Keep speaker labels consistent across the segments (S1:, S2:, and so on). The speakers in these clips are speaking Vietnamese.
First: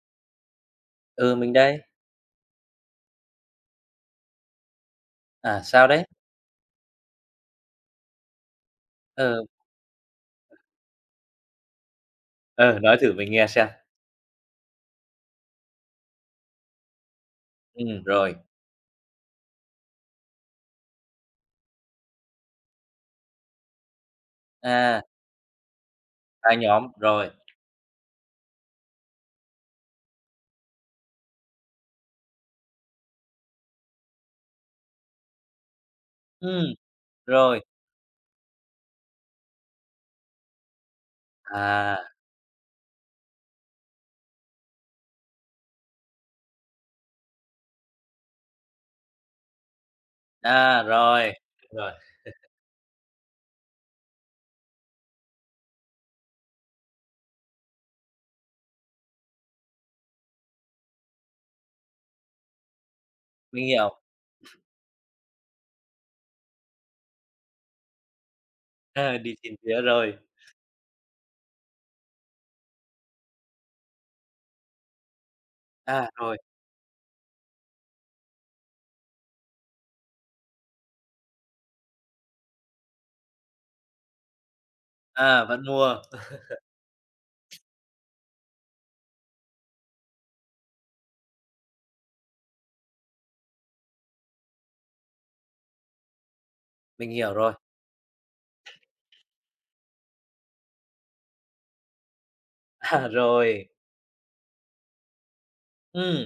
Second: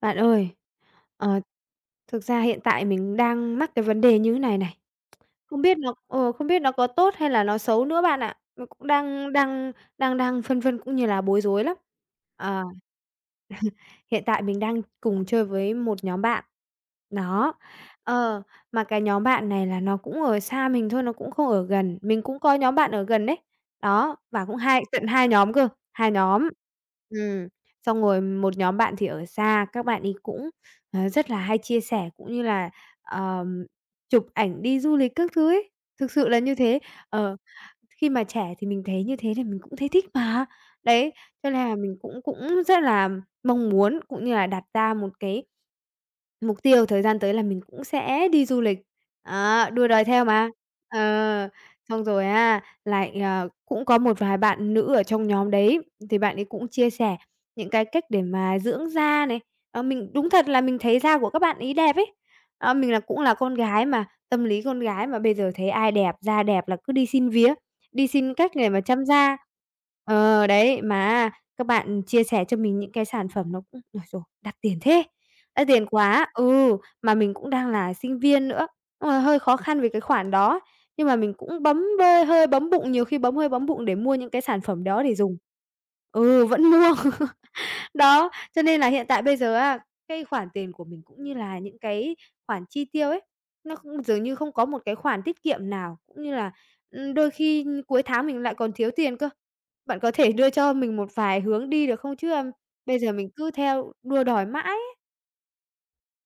S1: Bạn ơi,
S2: Ừ,
S1: ờ,
S2: mình đây.
S1: thực ra hiện tại mình đang mắc cái vấn đề như thế này này, không
S2: À,
S1: biết
S2: sao
S1: nó
S2: đấy?
S1: ờ, không biết nó có tốt hay là nó xấu nữa bạn ạ. Mình cũng đang
S2: Ừ.
S1: đang đang đang phân vân cũng như là bối rối lắm. Ờ.
S2: Ừ, nói thử mình nghe xem.
S1: Hiện tại mình đang cùng chơi với một nhóm bạn. Đó,
S2: Rồi.
S1: ờ, mà cái nhóm bạn này là nó cũng ở xa mình thôi, nó cũng không ở gần, mình cũng có nhóm bạn ở gần đấy. Đó, và cũng hai
S2: À,
S1: tận 2 nhóm cơ, 2 nhóm.
S2: hai nhóm, rồi.
S1: Ừm, xong rồi một nhóm bạn thì ở xa, các bạn ấy cũng, rất là hay chia sẻ cũng như là, ờm, chụp ảnh đi du lịch các thứ ấy, thực sự là như
S2: Ừm,
S1: thế. Ờ.
S2: rồi.
S1: Khi mà trẻ thì mình thấy như thế thì mình cũng thấy thích mà. Đấy, cho nên là mình
S2: À,
S1: cũng cũng rất là mong muốn cũng như là đặt ra một cái mục tiêu thời gian tới là mình cũng sẽ đi du lịch, á, đua đòi theo mà.
S2: à, rồi,
S1: Ờ,
S2: rồi,
S1: xong rồi á, lại, cũng có một vài bạn nữ ở trong nhóm đấy, thì bạn ấy cũng chia sẻ những cái cách để mà dưỡng da này. Mình đúng thật là mình thấy da của các bạn ấy đẹp ấy. Mình là cũng là con
S2: mình
S1: gái
S2: hiểu.
S1: mà, tâm lý con gái mà bây giờ thấy ai đẹp, da đẹp là cứ đi xin vía. Đi xin các người mà chăm
S2: À, đi
S1: da.
S2: tìm phía rồi.
S1: Đấy, mà các bạn chia sẻ cho mình những cái sản phẩm nó cũng, ôi giời, đắt tiền thế, đắt tiền
S2: À,
S1: quá
S2: rồi,
S1: ừ, mà mình cũng đang là sinh viên nữa, đúng là hơi khó khăn về cái khoản đó. Nhưng mà mình cũng bấm bê hơi bấm bụng, nhiều khi bấm hơi bấm bụng để mua những cái sản phẩm đó để dùng.
S2: à, vẫn mua.
S1: Ừ, vẫn mua. Đó, cho nên là hiện tại bây giờ á, cái khoản tiền của mình cũng như là những cái khoản chi tiêu ấy, nó cũng dường như không có một cái khoản tiết kiệm nào, cũng như là,
S2: Mình
S1: đôi
S2: hiểu rồi.
S1: khi cuối tháng mình lại còn thiếu tiền cơ. Bạn có thể đưa cho mình một vài hướng đi được không chứ, a? Bây
S2: À,
S1: giờ mình cứ
S2: rồi.
S1: theo đua đòi mãi ấy.
S2: Ừm,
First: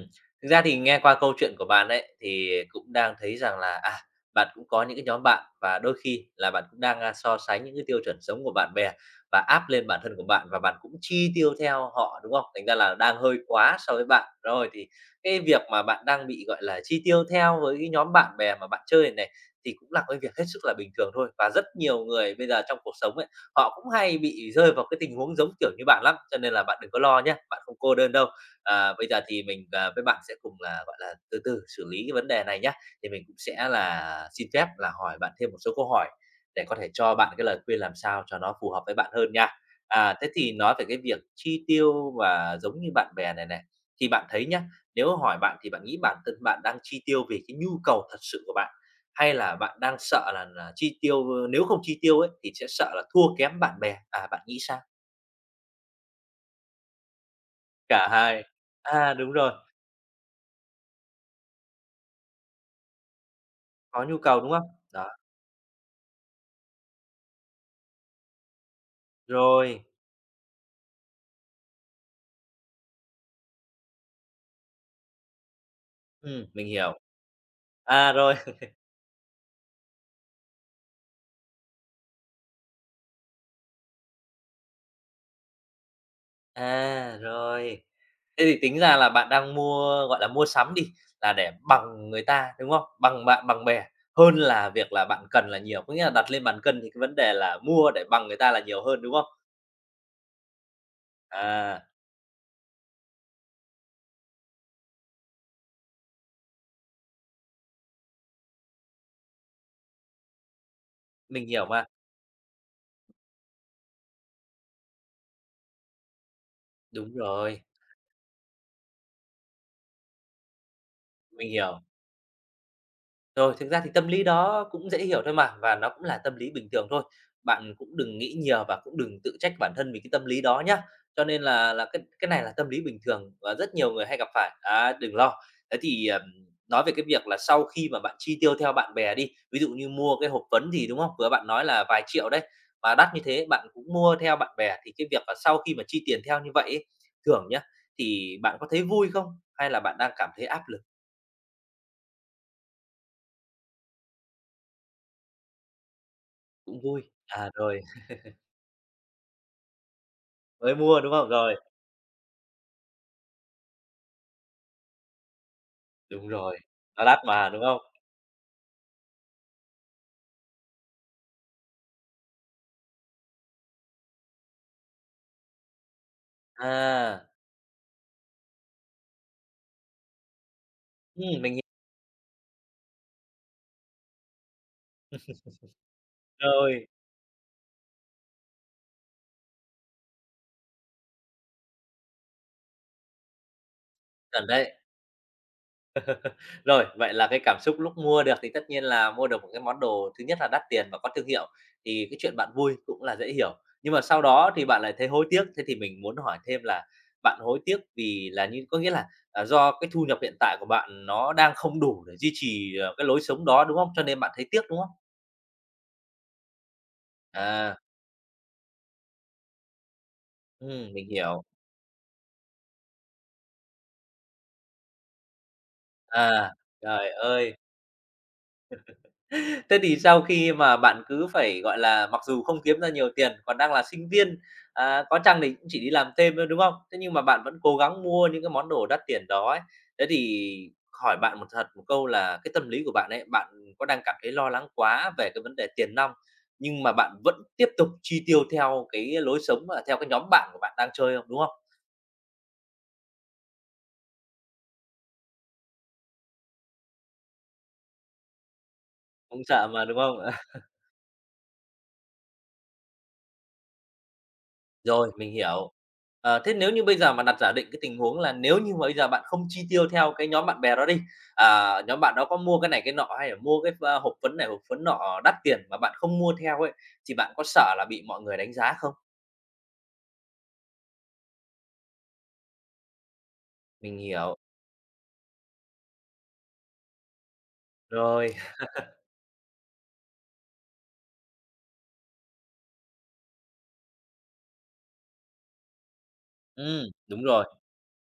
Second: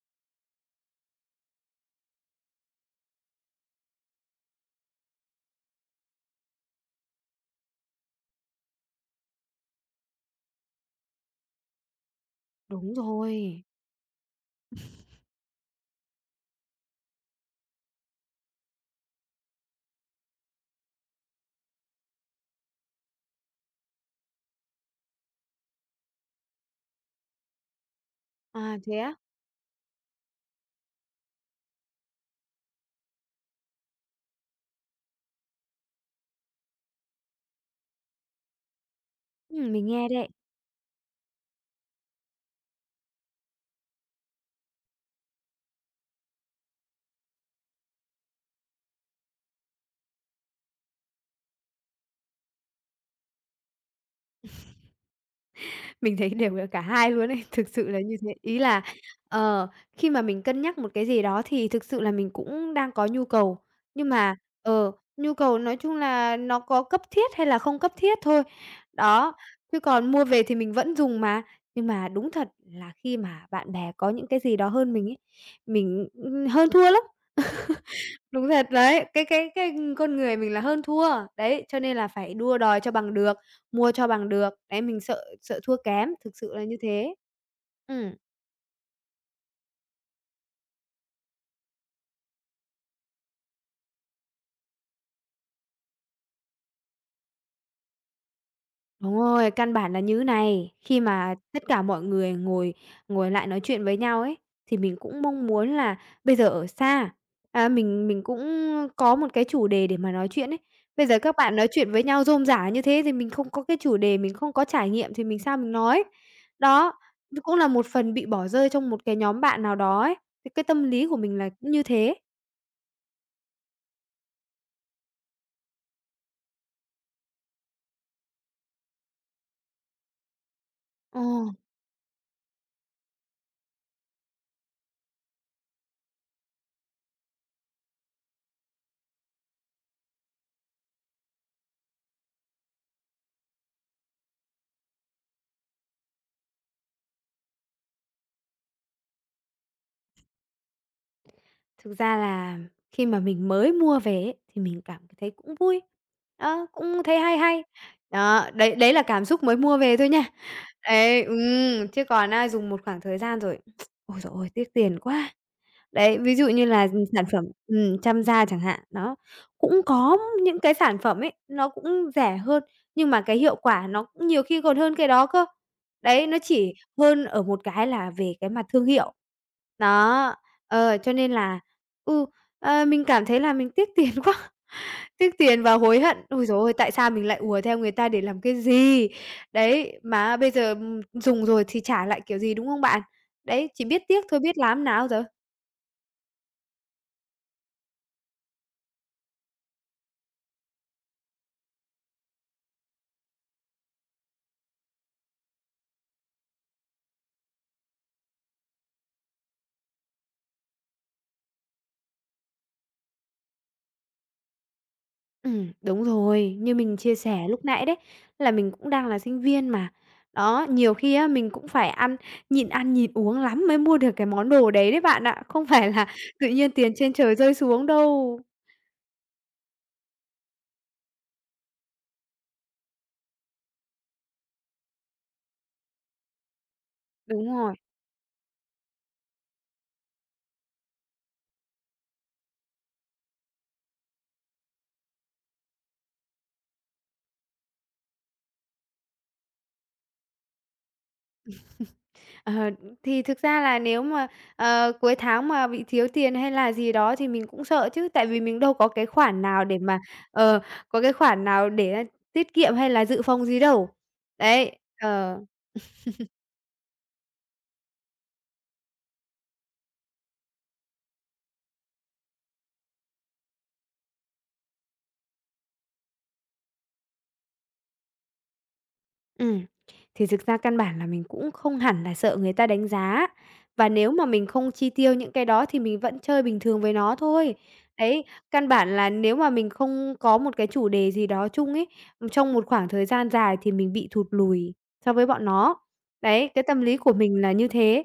S2: thực ra thì nghe qua câu chuyện của bạn ấy, thì cũng đang thấy rằng là, à, bạn cũng có những cái nhóm bạn và đôi khi là bạn cũng đang, a, so sánh những cái tiêu chuẩn sống của bạn bè và áp lên bản thân của bạn và bạn cũng chi tiêu theo họ, đúng không? Thành ra
S1: Đúng
S2: là đang hơi
S1: rồi.
S2: quá so với bạn. Rồi thì cái việc mà bạn đang bị, gọi là, chi tiêu theo với cái nhóm bạn bè mà bạn chơi này thì cũng là cái việc hết sức là bình thường thôi và rất nhiều người bây giờ trong cuộc sống ấy, họ cũng hay bị rơi vào cái tình huống giống kiểu như bạn lắm, cho nên là bạn đừng có lo nhé bạn không cô đơn đâu.
S1: À,
S2: Ờ,
S1: thế
S2: bây
S1: á?
S2: giờ thì mình, ờ, với bạn sẽ cùng là, gọi là, từ từ xử lý cái vấn đề này nhé. Thì mình cũng sẽ là xin phép là hỏi bạn thêm một số câu hỏi để có thể cho bạn cái lời khuyên làm sao cho nó phù hợp với bạn hơn nha.
S1: Mình nghe
S2: À,
S1: đây.
S2: thế thì nói về cái việc chi tiêu và giống như bạn bè này này, thì bạn thấy nhá, nếu hỏi bạn thì bạn nghĩ bản thân bạn đang chi tiêu vì cái nhu cầu thật sự của bạn, hay là bạn đang sợ là chi tiêu, nếu không chi tiêu ấy thì sẽ sợ là thua kém bạn bè? À, bạn nghĩ sao?
S1: Mình thấy đều là cả hai luôn ấy, thực sự là
S2: Cả
S1: như thế.
S2: hai.
S1: Ý là,
S2: À, đúng rồi,
S1: ờ, khi mà mình cân nhắc một cái gì đó thì thực sự là mình cũng đang có nhu cầu,
S2: có
S1: nhưng
S2: nhu
S1: mà,
S2: cầu, đúng không?
S1: ờ,
S2: Đó.
S1: nhu cầu nói chung là nó có cấp thiết hay là không cấp thiết thôi. Đó, chứ
S2: Rồi,
S1: còn mua về thì mình vẫn dùng mà. Nhưng mà đúng thật là khi mà bạn bè có những cái gì đó hơn mình ấy, mình,
S2: mình
S1: hơn thua
S2: hiểu.
S1: lắm.
S2: À, rồi,
S1: Đúng thật đấy, cái con người mình là hơn thua, đấy, cho nên là phải đua đòi cho bằng được, mua cho bằng được, đấy, mình sợ sợ thua kém, thực sự là như thế.
S2: à, rồi.
S1: Ừm.
S2: Thế thì tính ra là bạn đang mua, gọi là, mua sắm đi, là để bằng người ta, đúng không? Bằng bạn, bằng bè hơn là việc là bạn cần là nhiều, có nghĩa là đặt lên bàn cân thì cái vấn đề là mua để bằng người ta là nhiều hơn, đúng
S1: Đúng
S2: không?
S1: rồi, căn bản là như này, khi mà tất cả
S2: À,
S1: mọi người ngồi ngồi lại nói chuyện với nhau ấy, thì mình cũng mong muốn là bây giờ ở xa, mình cũng có một cái chủ đề để mà nói chuyện ấy. Bây giờ các
S2: mình
S1: bạn
S2: hiểu
S1: nói
S2: mà,
S1: chuyện với nhau rôm rả như thế thì mình không có cái chủ đề, mình không có trải nghiệm thì mình sao mình nói. Đó,
S2: đúng
S1: nó cũng
S2: rồi,
S1: là một phần bị bỏ rơi trong một cái nhóm bạn nào đó ấy, thì cái tâm lý của mình là
S2: mình
S1: cũng
S2: hiểu.
S1: như thế.
S2: Rồi, thực ra thì tâm lý đó cũng dễ hiểu thôi mà, và nó cũng là tâm lý bình thường thôi. Bạn cũng đừng nghĩ nhiều và cũng đừng tự trách bản thân vì cái tâm lý đó nhá.
S1: Ờ.
S2: Cho nên là cái này là tâm lý bình thường và rất nhiều người hay gặp phải, á, đừng lo. Thế thì, nói về cái việc là sau khi mà bạn chi tiêu theo bạn bè đi, ví dụ như mua cái hộp phấn gì, đúng không? Vừa bạn nói là vài triệu đấy, mà đắt như thế bạn cũng mua theo bạn bè, thì cái việc là sau khi mà chi tiền theo như vậy ấy, thường nhá, thì bạn có thấy vui không? Hay là bạn đang cảm thấy áp lực?
S1: Thực ra là khi mà mình mới mua về ấy, thì mình cảm thấy cũng vui, đó,
S2: Cũng
S1: cũng
S2: vui.
S1: thấy hay
S2: À,
S1: hay.
S2: rồi.
S1: Đó, đấy đấy là cảm xúc mới mua về thôi nha.
S2: Mới mua, đúng
S1: Đấy,
S2: không? Rồi,
S1: chứ còn, dùng một khoảng thời gian rồi, ôi giời ơi, tiếc tiền quá! Đấy,
S2: đúng
S1: ví dụ
S2: rồi,
S1: như là,
S2: nó đắt
S1: sản phẩm
S2: mà, đúng không?
S1: chăm da chẳng hạn, đó, cũng có những cái sản phẩm ấy, nó cũng rẻ hơn, nhưng mà cái hiệu quả nó cũng nhiều khi còn hơn cái đó cơ. Đấy, nó chỉ hơn
S2: À,
S1: ở một cái là về cái mặt thương hiệu. Đó, cho nên
S2: mình
S1: là,
S2: hiểu
S1: ừ, mình cảm thấy là mình tiếc tiền quá, tiếc tiền và hối hận. Ôi giời ơi,
S2: rồi,
S1: tại sao mình lại ùa theo người ta để làm cái gì? Đấy, mà bây giờ, dùng rồi thì trả lại kiểu gì, đúng không bạn? Đấy, chỉ biết tiếc thôi,
S2: chuẩn
S1: biết
S2: đấy.
S1: làm nào giờ.
S2: Rồi, vậy là cái cảm xúc lúc mua được thì tất nhiên là mua được một cái món đồ thứ nhất là đắt tiền và có thương hiệu, thì cái chuyện bạn vui cũng là dễ hiểu. Nhưng mà sau đó thì bạn lại thấy hối tiếc, thế thì mình muốn hỏi thêm là bạn hối tiếc vì là như có nghĩa là, à, do cái thu nhập hiện tại của bạn nó đang không đủ để duy trì, ờ, cái lối sống đó, đúng không? Cho nên bạn thấy tiếc, đúng không?
S1: Đúng rồi. Như mình chia sẻ lúc
S2: À,
S1: nãy đấy, là mình cũng đang là sinh viên mà. Đó, nhiều
S2: mình
S1: khi á,
S2: hiểu.
S1: mình cũng phải nhịn ăn nhịn uống lắm mới mua được cái món đồ đấy đấy bạn ạ, không phải là tự
S2: À,
S1: nhiên tiền
S2: trời
S1: trên trời rơi
S2: ơi!
S1: xuống đâu.
S2: Thế thì sau khi mà bạn cứ phải, gọi là, mặc dù không kiếm ra nhiều tiền, còn đang là sinh viên, à, có chăng thì cũng chỉ đi làm thêm thôi, đúng không? Thế nhưng mà bạn
S1: Đúng
S2: vẫn
S1: rồi.
S2: cố gắng mua những cái món đồ đắt tiền đó ấy. Thế thì hỏi bạn một thật một câu là cái tâm lý của bạn ấy, bạn có đang cảm thấy lo lắng quá về cái vấn đề tiền nong, nhưng mà bạn vẫn tiếp tục chi tiêu theo cái lối sống, à, theo cái nhóm bạn của bạn đang chơi không, đúng không?
S1: Ờ, thì thực ra là nếu mà, cuối tháng mà bị thiếu tiền hay là gì đó thì mình cũng sợ chứ, tại vì mình đâu
S2: Không sợ mà, đúng không?
S1: ờ, có cái khoản nào để, tiết kiệm hay là dự phòng gì đâu. Đấy,
S2: Rồi, mình
S1: ờ.
S2: hiểu. Ờ, thế nếu như bây giờ mà đặt giả định cái tình huống là nếu như mà bây giờ bạn không chi tiêu theo cái nhóm bạn bè đó đi, à, nhóm bạn đó có mua cái này cái nọ hay là mua cái, a, hộp phấn này, hộp phấn nọ đắt tiền mà bạn không mua theo ấy, thì bạn có sợ là bị mọi người đánh giá không?
S1: Ừm, thì thực ra căn bản là mình cũng không hẳn là sợ người ta đánh giá, và
S2: Mình
S1: nếu mà
S2: hiểu,
S1: mình không chi tiêu những cái đó thì mình vẫn chơi bình thường với nó thôi. Đấy,
S2: rồi,
S1: căn bản là nếu mà mình không có một cái chủ đề gì đó chung ấy, trong một khoảng thời gian dài thì mình bị thụt lùi so với bọn nó. Đấy, cái tâm lý của
S2: đúng
S1: mình
S2: rồi.
S1: là như thế.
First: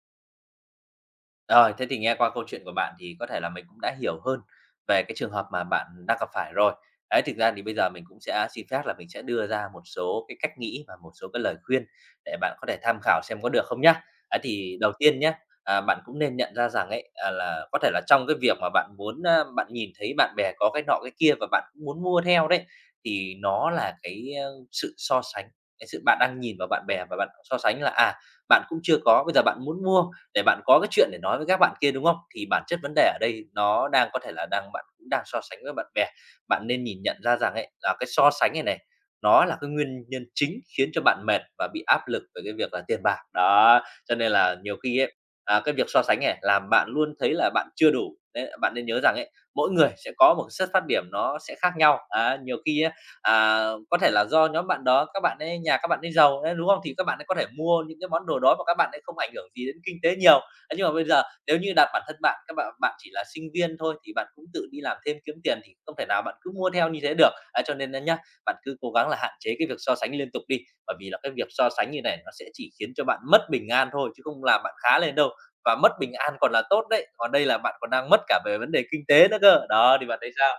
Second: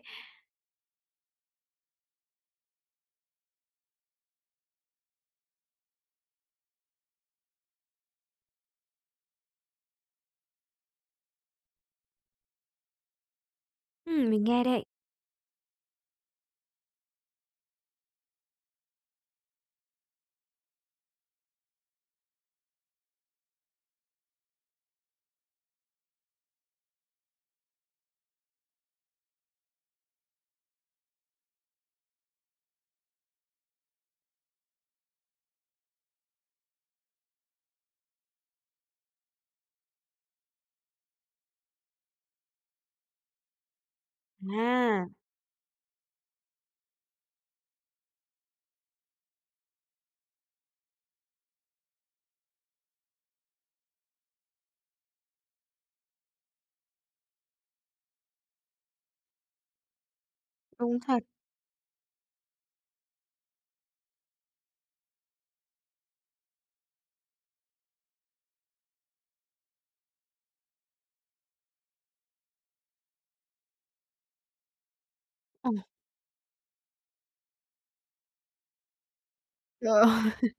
S2: Rồi, thế thì nghe qua câu chuyện của bạn thì có thể là mình cũng đã hiểu hơn về cái trường hợp mà bạn đang gặp phải rồi. Đấy, thực ra thì bây giờ mình cũng sẽ xin phép là mình sẽ đưa ra một số cái cách nghĩ và một số cái lời khuyên để bạn có thể tham khảo xem có được không nhá.
S1: Ừm,
S2: Đấy
S1: mình nghe
S2: thì
S1: đây.
S2: đầu tiên nhé, à, bạn cũng nên nhận ra rằng ấy, à, là có thể là trong cái việc mà bạn muốn, a, bạn nhìn thấy bạn bè có cái nọ cái kia và bạn cũng muốn mua theo đấy, thì nó là cái, ơ, sự so sánh, cái sự bạn đang nhìn vào bạn bè và bạn so sánh là, à, bạn cũng chưa có, bây giờ bạn muốn mua để bạn có cái chuyện để nói với các bạn kia, đúng không? Thì bản chất vấn đề ở đây nó đang có thể là đang bạn cũng đang so sánh với bạn bè. Bạn nên nhìn nhận ra rằng ấy, là cái so sánh này này, nó là cái nguyên nhân chính khiến cho bạn mệt và bị áp lực về cái việc là tiền bạc. Đó, cho nên là nhiều khi
S1: À.
S2: ấy, à, cái việc so sánh này làm bạn luôn thấy là bạn chưa đủ. Đấy, bạn nên nhớ rằng ấy, mỗi người sẽ có một cái xuất phát điểm nó sẽ khác nhau. Á, nhiều khi á. À, có thể là do nhóm bạn đó các bạn ấy nhà các bạn ấy giàu đấy, đúng không? Thì các bạn ấy có thể mua những cái món đồ đó mà các bạn ấy không ảnh hưởng gì đến kinh tế nhiều. Thế nhưng mà
S1: Đúng
S2: bây giờ
S1: thật.
S2: nếu như đặt bản thân bạn, các bạn bạn chỉ là sinh viên thôi thì bạn cũng tự đi làm thêm kiếm tiền thì không thể nào bạn cứ mua theo như thế được. Ấy, cho nên là nhá, bạn cứ cố gắng là hạn chế cái việc so sánh liên tục đi, bởi vì là cái việc so sánh như này nó sẽ chỉ khiến cho bạn mất bình an thôi chứ không làm bạn khá lên đâu. Và
S1: Ừm.
S2: mất bình an còn là tốt đấy, còn đây là bạn còn đang mất cả về vấn đề kinh tế nữa cơ. Đó, thì bạn thấy sao?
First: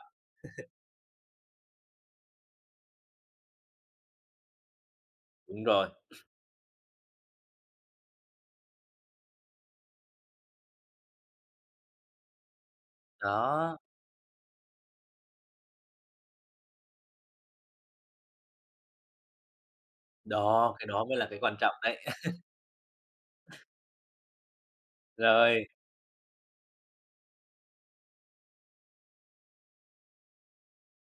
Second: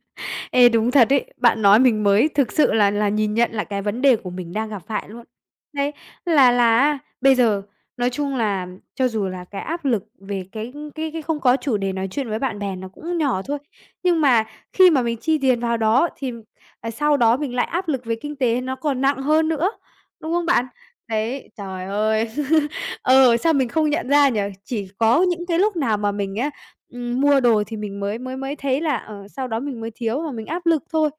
S1: Ê, đúng thật ấy, bạn nói mình mới thực sự là nhìn nhận lại cái vấn đề của mình đang gặp phải luôn.
S2: Đúng rồi,
S1: Đấy, là á, bây giờ nói chung là cho dù là cái áp lực về cái không có chủ đề nói chuyện với bạn bè nó cũng nhỏ thôi,
S2: đó.
S1: nhưng mà khi mà mình chi tiền vào đó thì, sau đó mình lại áp lực về kinh tế nó còn nặng hơn nữa, đúng không bạn?
S2: Đó, cái đó mới là cái
S1: Đấy,
S2: quan trọng
S1: trời
S2: đấy.
S1: ơi! Sao mình không nhận ra nhỉ? Chỉ có những cái
S2: Rồi,
S1: lúc nào mà mình á mua đồ thì mình mới mới mới thấy là, sau đó mình mới thiếu và mình áp lực thôi.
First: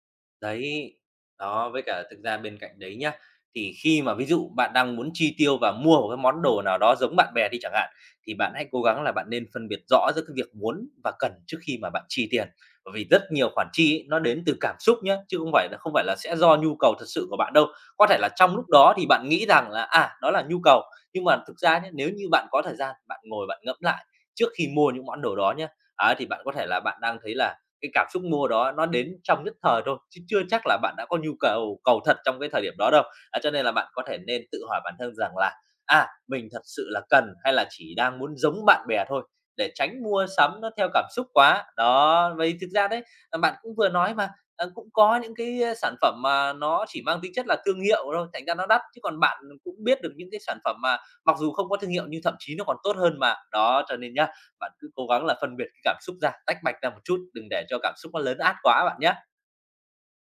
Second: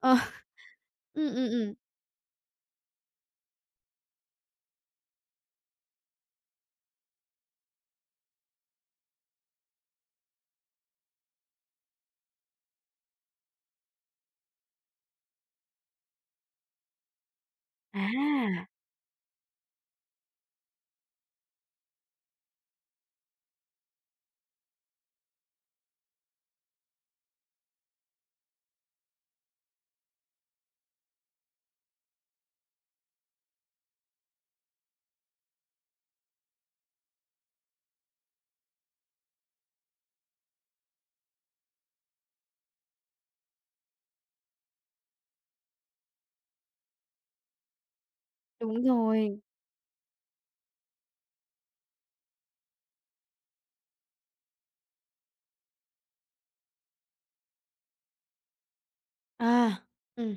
S1: Ờ,
S2: đấy,
S1: ừm, ừm,
S2: đó,
S1: ừm.
S2: với cả thực ra bên cạnh đấy nhá, thì khi mà ví dụ bạn đang muốn chi tiêu và mua một cái món đồ nào đó giống bạn bè đi chẳng hạn, thì bạn hãy cố gắng là bạn nên phân biệt rõ giữa cái việc muốn và cần trước khi mà bạn chi tiền. Bởi vì rất nhiều khoản chi ấy, nó đến từ cảm xúc nhá, chứ không phải là sẽ do nhu cầu thật sự của bạn đâu. Có thể là trong
S1: À,
S2: lúc đó thì bạn nghĩ rằng là, à, đó là nhu cầu, nhưng mà thực ra nhá, nếu như bạn có thời gian, bạn ngồi bạn ngẫm lại trước khi mua những món đồ đó nhá, ấy, thì bạn có thể là bạn đang thấy là cái cảm xúc mua đó nó đến trong nhất thời thôi, chứ chưa chắc là bạn đã có nhu cầu cầu thật trong cái thời điểm đó đâu. Á, cho nên là bạn có thể nên tự hỏi bản thân rằng là "À, mình thật sự là cần hay là chỉ đang muốn giống bạn bè thôi?" để tránh mua sắm nó theo cảm xúc quá. Đó, vậy thực ra đấy, à, bạn cũng vừa nói mà, à, cũng có những cái, a, sản phẩm mà nó chỉ mang tính chất là thương hiệu thôi, thành ra nó đắt,
S1: đúng
S2: chứ còn bạn
S1: rồi.
S2: cũng biết được những cái sản phẩm mà mặc dù không có thương hiệu nhưng thậm chí nó còn tốt hơn mà. Đó, cho nên nhá, bạn cứ cố gắng là phân biệt cái cảm xúc ra, tách bạch ra một chút, đừng để cho cảm xúc nó lớn át quá bạn nhé.
S1: À, ừm,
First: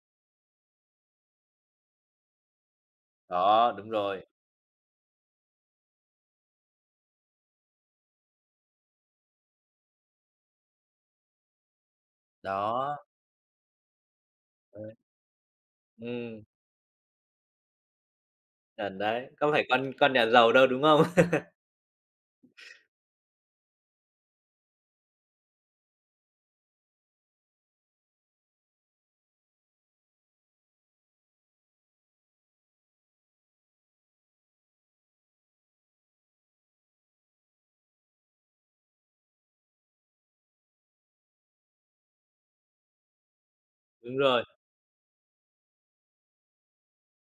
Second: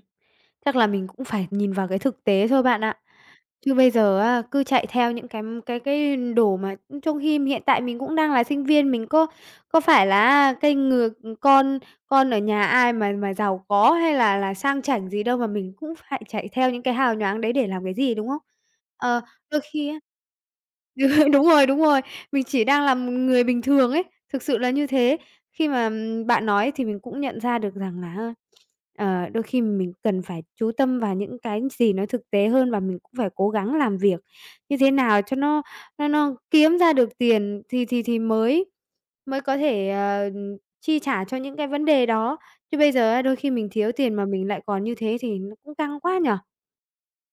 S1: chắc là mình cũng phải nhìn vào cái thực tế thôi bạn ạ.
S2: Đó,
S1: Chứ
S2: đúng
S1: bây giờ
S2: rồi,
S1: á, cứ chạy theo những cái đồ mà trong khi hiện tại mình cũng đang là sinh viên, mình có phải là á cái ngừa con con ở nhà ai
S2: đó,
S1: mà giàu có hay là sang
S2: ừ
S1: chảnh gì đâu mà mình cũng phải
S2: ừm,
S1: chạy theo những cái hào nhoáng đấy để làm cái gì, đúng không?
S2: chuẩn
S1: Ờ,
S2: đấy, có
S1: đôi
S2: phải
S1: khi
S2: con
S1: á
S2: con nhà giàu đâu, đúng không?
S1: Đúng rồi, đúng rồi. Mình chỉ đang là một người bình thường ấy, thực sự là như thế. Khi mà, bạn nói thì mình cũng nhận ra được rằng là, đôi khi mình cần phải chú tâm vào những cái gì nó thực tế hơn và mình cũng phải cố gắng làm việc như thế nào cho nó kiếm ra được tiền thì thì mới mới có thể, chi trả cho những cái vấn đề đó. Chứ bây giờ á, đôi khi mình thiếu tiền
S2: Đúng
S1: mà
S2: rồi.
S1: mình lại còn như thế thì nó cũng căng quá nhở?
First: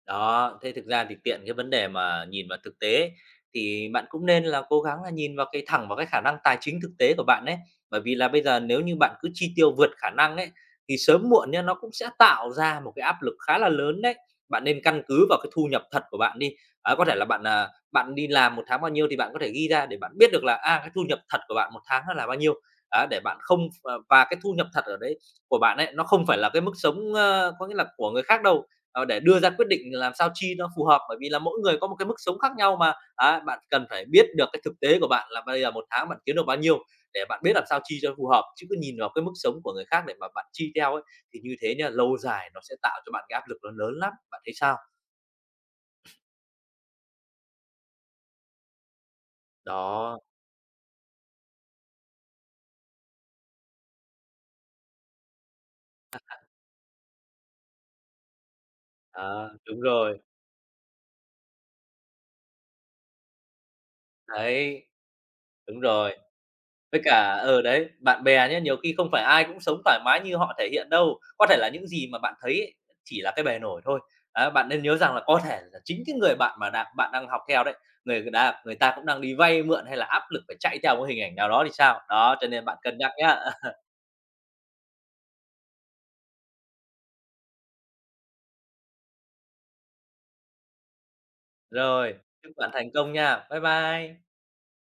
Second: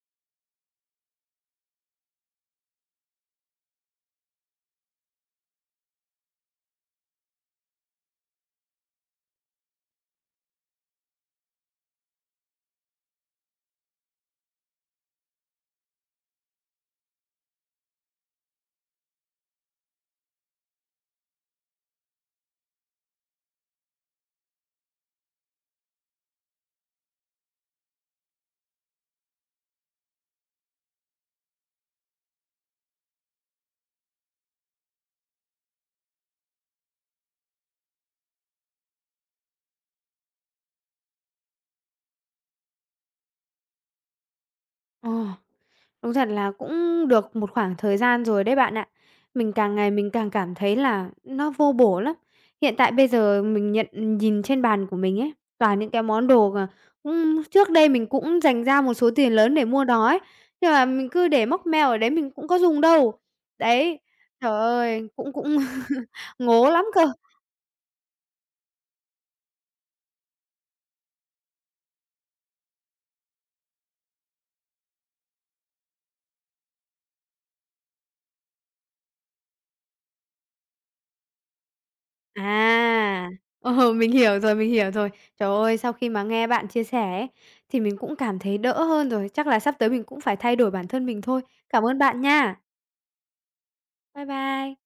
S2: Đó, thế thực ra thì tiện cái vấn đề mà nhìn vào thực tế thì bạn cũng nên là cố gắng là nhìn vào cái thẳng vào cái khả năng tài chính thực tế của bạn ấy. Bởi vì là bây giờ nếu như bạn cứ chi tiêu vượt khả năng ấy thì sớm muộn nhá, nó cũng sẽ tạo ra một cái áp lực khá là lớn đấy. Bạn nên căn cứ vào cái thu nhập thật của bạn đi. Đấy, có thể là bạn, à, bạn đi làm một tháng bao nhiêu thì bạn có thể ghi ra để bạn biết được là, à, cái thu nhập thật của bạn một tháng nó là bao nhiêu. Á, để bạn không và cái thu nhập thật ở đấy của bạn ấy, nó không phải là cái mức sống, ơ, có nghĩa là của người khác đâu. Ờ, để đưa ra quyết định làm sao chi nó phù hợp, bởi vì là mỗi người có một cái mức sống khác nhau mà. Á, bạn cần phải biết được cái thực tế của bạn là bây giờ một tháng bạn kiếm được bao nhiêu để bạn biết làm sao chi cho phù hợp, chứ cứ nhìn vào cái mức sống của người khác để mà bạn chi theo ấy, thì như thế nha lâu dài nó sẽ tạo cho bạn cái áp lực nó lớn lắm, bạn thấy sao?
S1: Ờ. Đúng thật là cũng được một khoảng thời gian rồi đấy bạn ạ. Mình càng ngày mình
S2: Đó,
S1: càng cảm thấy là nó vô bổ lắm. Hiện tại bây giờ mình nhìn trên bàn của mình ấy, toàn những cái món đồ mà cũng trước đây mình cũng dành ra một số tiền
S2: đó,
S1: lớn để
S2: đúng
S1: mua đó ấy,
S2: rồi,
S1: nhưng mà mình cứ để móc mèo ở đấy mình cũng có dùng đâu. Đấy, trời
S2: đấy,
S1: ơi, cũng cũng
S2: đúng rồi.
S1: ngố lắm
S2: Với
S1: cơ.
S2: cả ờ, đấy, bạn bè nhé nhiều khi không phải ai cũng sống thoải mái như họ thể hiện đâu. Có thể là những gì mà bạn thấy ấy, chỉ là cái bề nổi thôi. Á, bạn nên nhớ rằng là có thể là chính cái người bạn mà đang bạn đang học theo đấy, người ta cũng đang đi vay mượn hay là áp lực phải chạy theo một hình ảnh nào đó thì sao. Đó, cho nên bạn cân nhắc
S1: À,
S2: nhá.
S1: mình hiểu rồi, mình hiểu rồi. Trời ơi, sau khi mà nghe bạn chia sẻ ấy, thì mình cũng cảm thấy đỡ hơn rồi. Chắc là sắp tới mình cũng phải thay đổi bản thân mình thôi. Cảm ơn
S2: Rồi,
S1: bạn
S2: chúc
S1: nha.
S2: bạn thành công nha. Bye bye.
S1: Bye bye.